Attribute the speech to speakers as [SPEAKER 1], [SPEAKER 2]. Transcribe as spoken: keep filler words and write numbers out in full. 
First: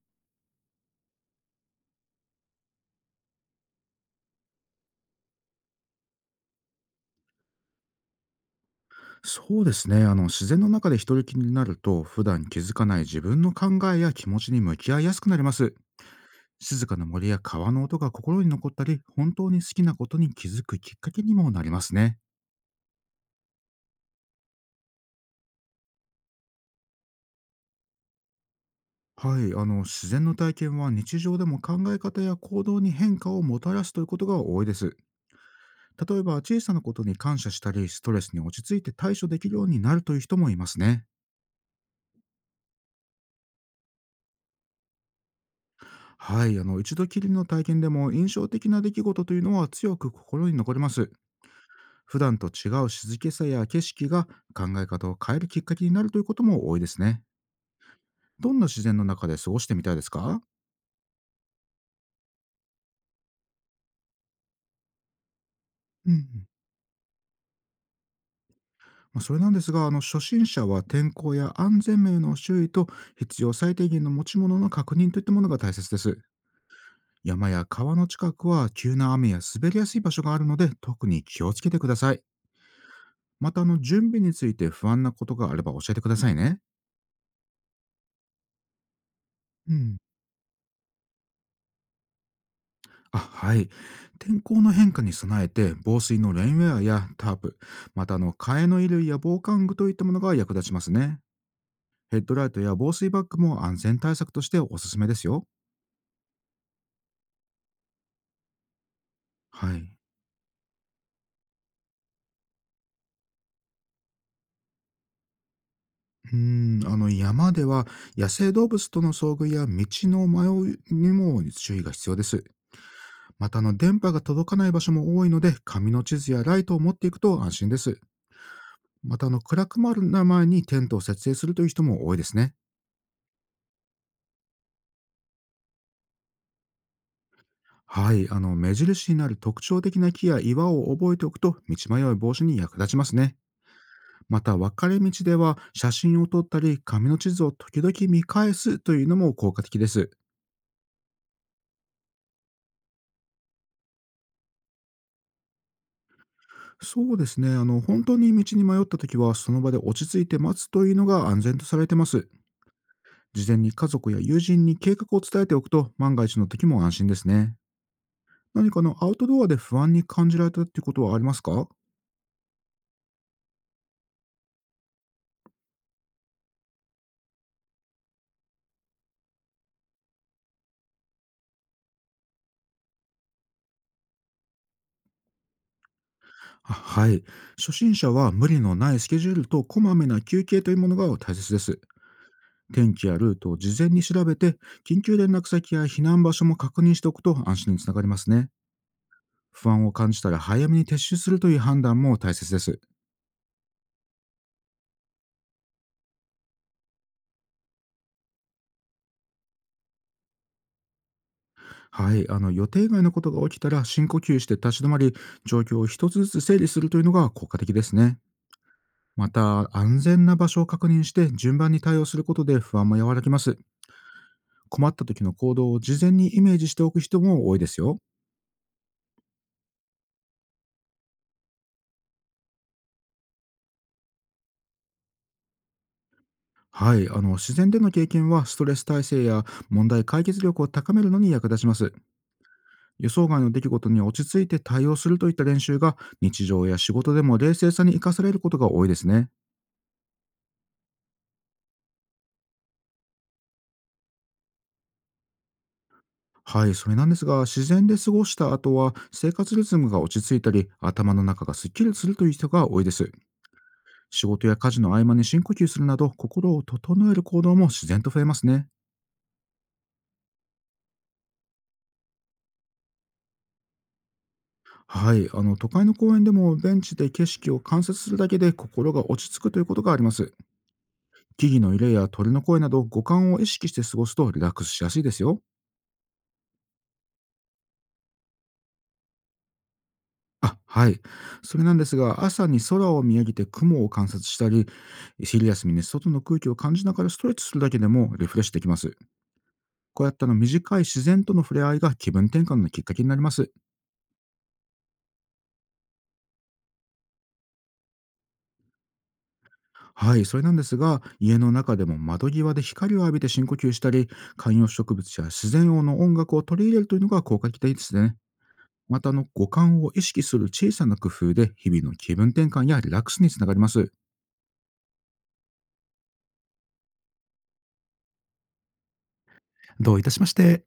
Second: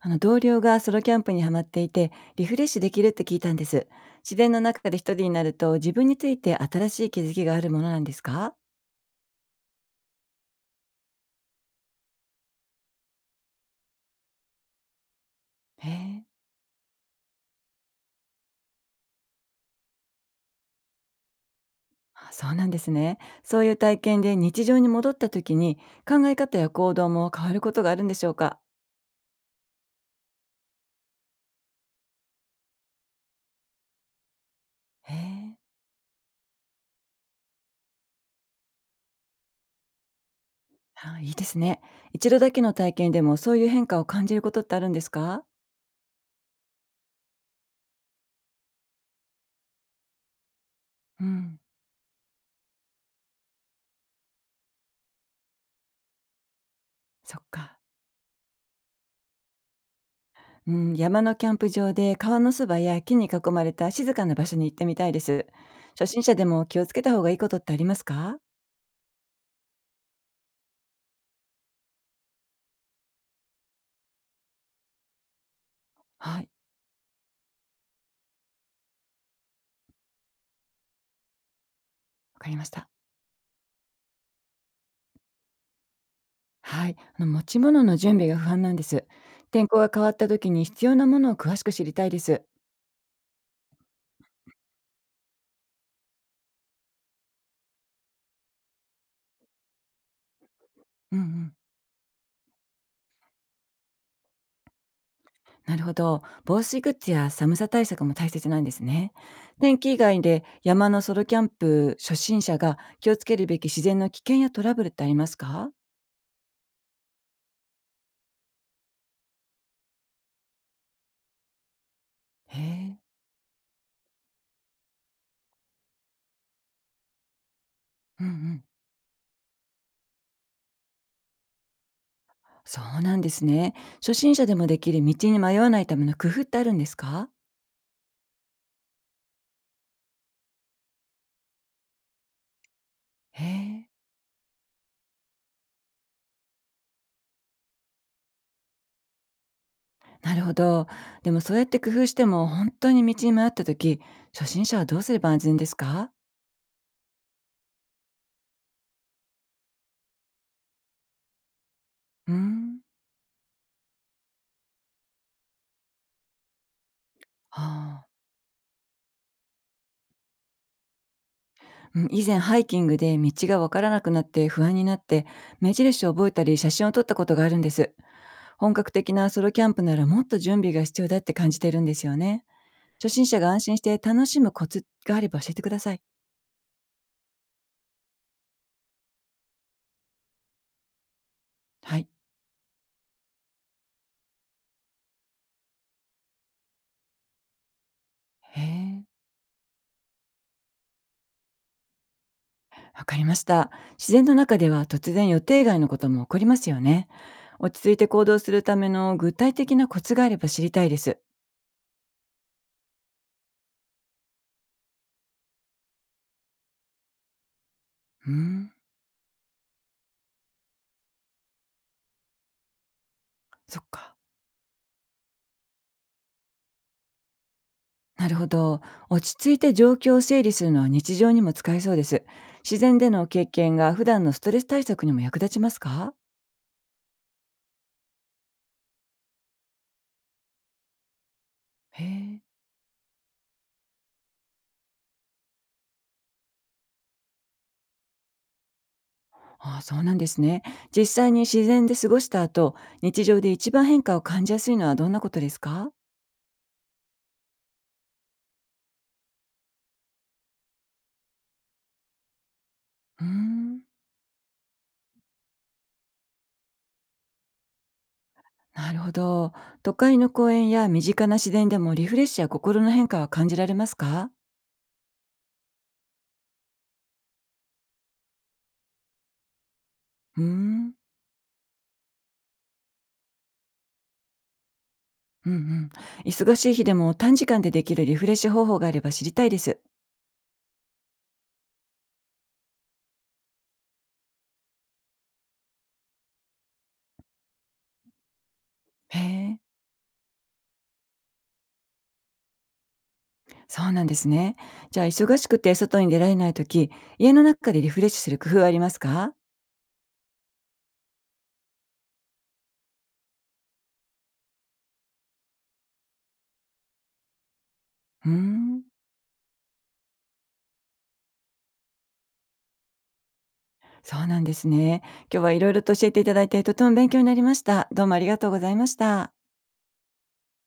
[SPEAKER 1] あの同僚がソロキャンプにはまっていてリフレッシュできるって聞いたんです。自然の中で一人になると自分について新しい気づきがあるものなんですか？
[SPEAKER 2] そうですね。あの、自然の中で一人きりになると、普段気づかない自分の考えや気持ちに向き合いやすくなります。
[SPEAKER 1] へえ。
[SPEAKER 2] 静かな森や川の音が心に残ったり、本当に好きなことに気づくきっかけにもなりますね。
[SPEAKER 1] あ、そうなんですね。そういう体験で日常に戻った時に考え方や行動も変わることがあるんでしょうか？
[SPEAKER 2] はい。あの、自然の体験は日常でも考え方や行動に変化をもたらすということが多いです。
[SPEAKER 1] へえ。
[SPEAKER 2] 例えば、小さなことに感謝したり、ストレスに落ち着いて対処できるようになるという人もいますね。
[SPEAKER 1] あ、いいですね。一度だけの体験でもそういう変化を感じることってあるんですか？
[SPEAKER 2] はい。あの、一度きりの体験でも印象的な出来事というのは強く心に残ります。
[SPEAKER 1] うん。
[SPEAKER 2] 普段と違う静けさや景色が考え方を変えるきっかけになるということも多いですね。
[SPEAKER 1] そっか。
[SPEAKER 2] どんな自然の中で過ごしてみたいですか？
[SPEAKER 1] うん、山のキャンプ場で川のそばや木に囲まれた静かな場所に行ってみたいです。初
[SPEAKER 2] うんう
[SPEAKER 1] 心者で
[SPEAKER 2] ん。
[SPEAKER 1] も気をつけた方がいいことってありますか？
[SPEAKER 2] まあ、それなんですが、あの初心者は天候や安全面への注意と必要最低限の持ち物の確認といったものが大切です。
[SPEAKER 1] はい、
[SPEAKER 2] 山や川の近くは急な雨や滑りやすい場所があるので特に気をつけてください。
[SPEAKER 1] わかりました。
[SPEAKER 2] また、あの準備について不安なことがあれば教えてくださいね。
[SPEAKER 1] はい、あの持ち物の準備が不安なんです。天
[SPEAKER 2] う
[SPEAKER 1] 候が
[SPEAKER 2] ん。
[SPEAKER 1] 変わった時に必要なものを詳しく知りたいです。
[SPEAKER 2] あ、はい。天候の変化に備えて防水のレインウェアやタープ、また、あの替えの衣類や防寒具といったものが役立ちます
[SPEAKER 1] うん
[SPEAKER 2] ね。
[SPEAKER 1] うん、
[SPEAKER 2] ヘッドライトや防水バッグも安全対策としておすすめですよ。
[SPEAKER 1] なるほど。防水グッズや寒さ対策も大切なんですね。
[SPEAKER 2] は
[SPEAKER 1] 天
[SPEAKER 2] い。う
[SPEAKER 1] 気以外で山のソロキャンプ初心者が気をつけるべき自然の危険やトラブルってありますか？
[SPEAKER 2] ーん、あの山では野生動物との遭遇や道の迷いにも注意が必要です。
[SPEAKER 1] へえ。
[SPEAKER 2] また、あの電波が届かない場所も多いので紙の地図やライトを持っていくと安心です。
[SPEAKER 1] うんうん。
[SPEAKER 2] また、あの暗くなる前にテントを設営するという人も多いですね。
[SPEAKER 1] そうなんですね。初心者でもできる道に迷わないための工夫ってあるんですか？
[SPEAKER 2] はい、あの目印になる特徴的な木や岩を覚えておくと道迷い防止に役立ちますね。
[SPEAKER 1] へえ、
[SPEAKER 2] また分かれ道では写真を撮ったり紙の地図を時々見返すというのも効果的です。
[SPEAKER 1] なるほど。でもそうやって工夫しても本当に道に迷った時、初心者はどうすれば安全ですか？
[SPEAKER 2] そうですね、あの本当に道に迷った時はその場で落ち着いて待つというのが安全とされてます。
[SPEAKER 1] うーん。
[SPEAKER 2] 事前に家族や友人に計画を伝えておくと万が一の時も安心ですね。
[SPEAKER 1] はあ。
[SPEAKER 2] 何かあのアウトドアで不安に感じられたってことはありますか？
[SPEAKER 1] うん、以前ハイキングで道がわからなくなって不安になって、目印を覚えたり写真を撮ったことがあるんです。本格的なソロキャンプならもっと準備が必要だって感じてるんですよね。初心者が安心して楽しむコツがあれば教えてください。
[SPEAKER 2] あ、はい。初心者は無理のないスケジュールとこまめな休憩というものが大切です。
[SPEAKER 1] はい。
[SPEAKER 2] 天気やルートを事前に調べて、緊急連絡先や避難場所も確認しておくと安心につながりますね。
[SPEAKER 1] へえ。
[SPEAKER 2] 不安を感じたら早めに撤収するという判断も大切です。
[SPEAKER 1] わかりました。自然の中では突然予定外のことも起こりますよね。落ち着いて行動するための具体的なコツがあれば知りたいです。
[SPEAKER 2] はい。あの、予定外のことが起きたら深呼吸して立ち止まり、状況を一つずつ整理するというのが効果的ですね。
[SPEAKER 1] うーん、
[SPEAKER 2] また、安全な場所を確認して順番に対応することで不安も和らぎます。
[SPEAKER 1] そっか。
[SPEAKER 2] 困った時の行動を事前にイメージしておく人も多いですよ。
[SPEAKER 1] なるほど。落ち着いて状況を整理するのは日常にも使えそうです。自然での経験が普段のストレス対策にも役立ちますか？
[SPEAKER 2] はい、あの自然での経験はストレス耐性や問題解決力を高めるのに役立ちます。
[SPEAKER 1] へえ。
[SPEAKER 2] 予想外の出来事に落ち着いて対応するといった練習が日常や仕事でも冷静さに生かされることが多いですね。
[SPEAKER 1] ああ、そうなんですね。実際に自然で過ごした後、日常で一番変化を感じやすいのはどんなことですか？
[SPEAKER 2] はい、それなんですが、自然で過ごした後は生活リズムが落ち着いたり、頭の中がすっきりするという人が多いです。
[SPEAKER 1] うーん。
[SPEAKER 2] 仕事や家事の合間に深呼吸するなど、心を整える行動も自然と増えますね。
[SPEAKER 1] なるほど。都会の公園や身近な自然でもリフレッシュや心の変化は感じられますか？
[SPEAKER 2] はい、あの都会の公園でもベンチで景色を観察するだけで心が落ち着くということがあります。
[SPEAKER 1] うーん。
[SPEAKER 2] 木々の揺れや鳥の声など五感を意識して過ごすとリラックスしやすいですよ。
[SPEAKER 1] うんうん。忙しい日でも短時間でできるリフレッシュ方法があれば知りたいです。
[SPEAKER 2] あ、はい。それなんですが、朝に空を見上げて雲を観察したり、昼休みに外の空気を感じながらストレッチするだけでもリフレッシュできます。
[SPEAKER 1] へえ。
[SPEAKER 2] こうやったの短い自然との触れ合いが気分転換のきっかけになります。
[SPEAKER 1] そうなんですね。じゃあ忙しくて外に出られないとき、家の中でリフレッシュする工夫はありますか？
[SPEAKER 2] はい、それなんですが、家の中でも窓際で光を浴びて深呼吸したり、観葉植物や自然音の音楽を取り入れるというのが効果的ですね。
[SPEAKER 1] うーん。
[SPEAKER 2] また、あの五感を意識する小さな工夫で日々の気分転換やリラックスにつながります。
[SPEAKER 1] そうなんですね。今日はいろいろと教えていただいてとても勉強になりました。どうもありがとうございました。
[SPEAKER 2] どういたしまして。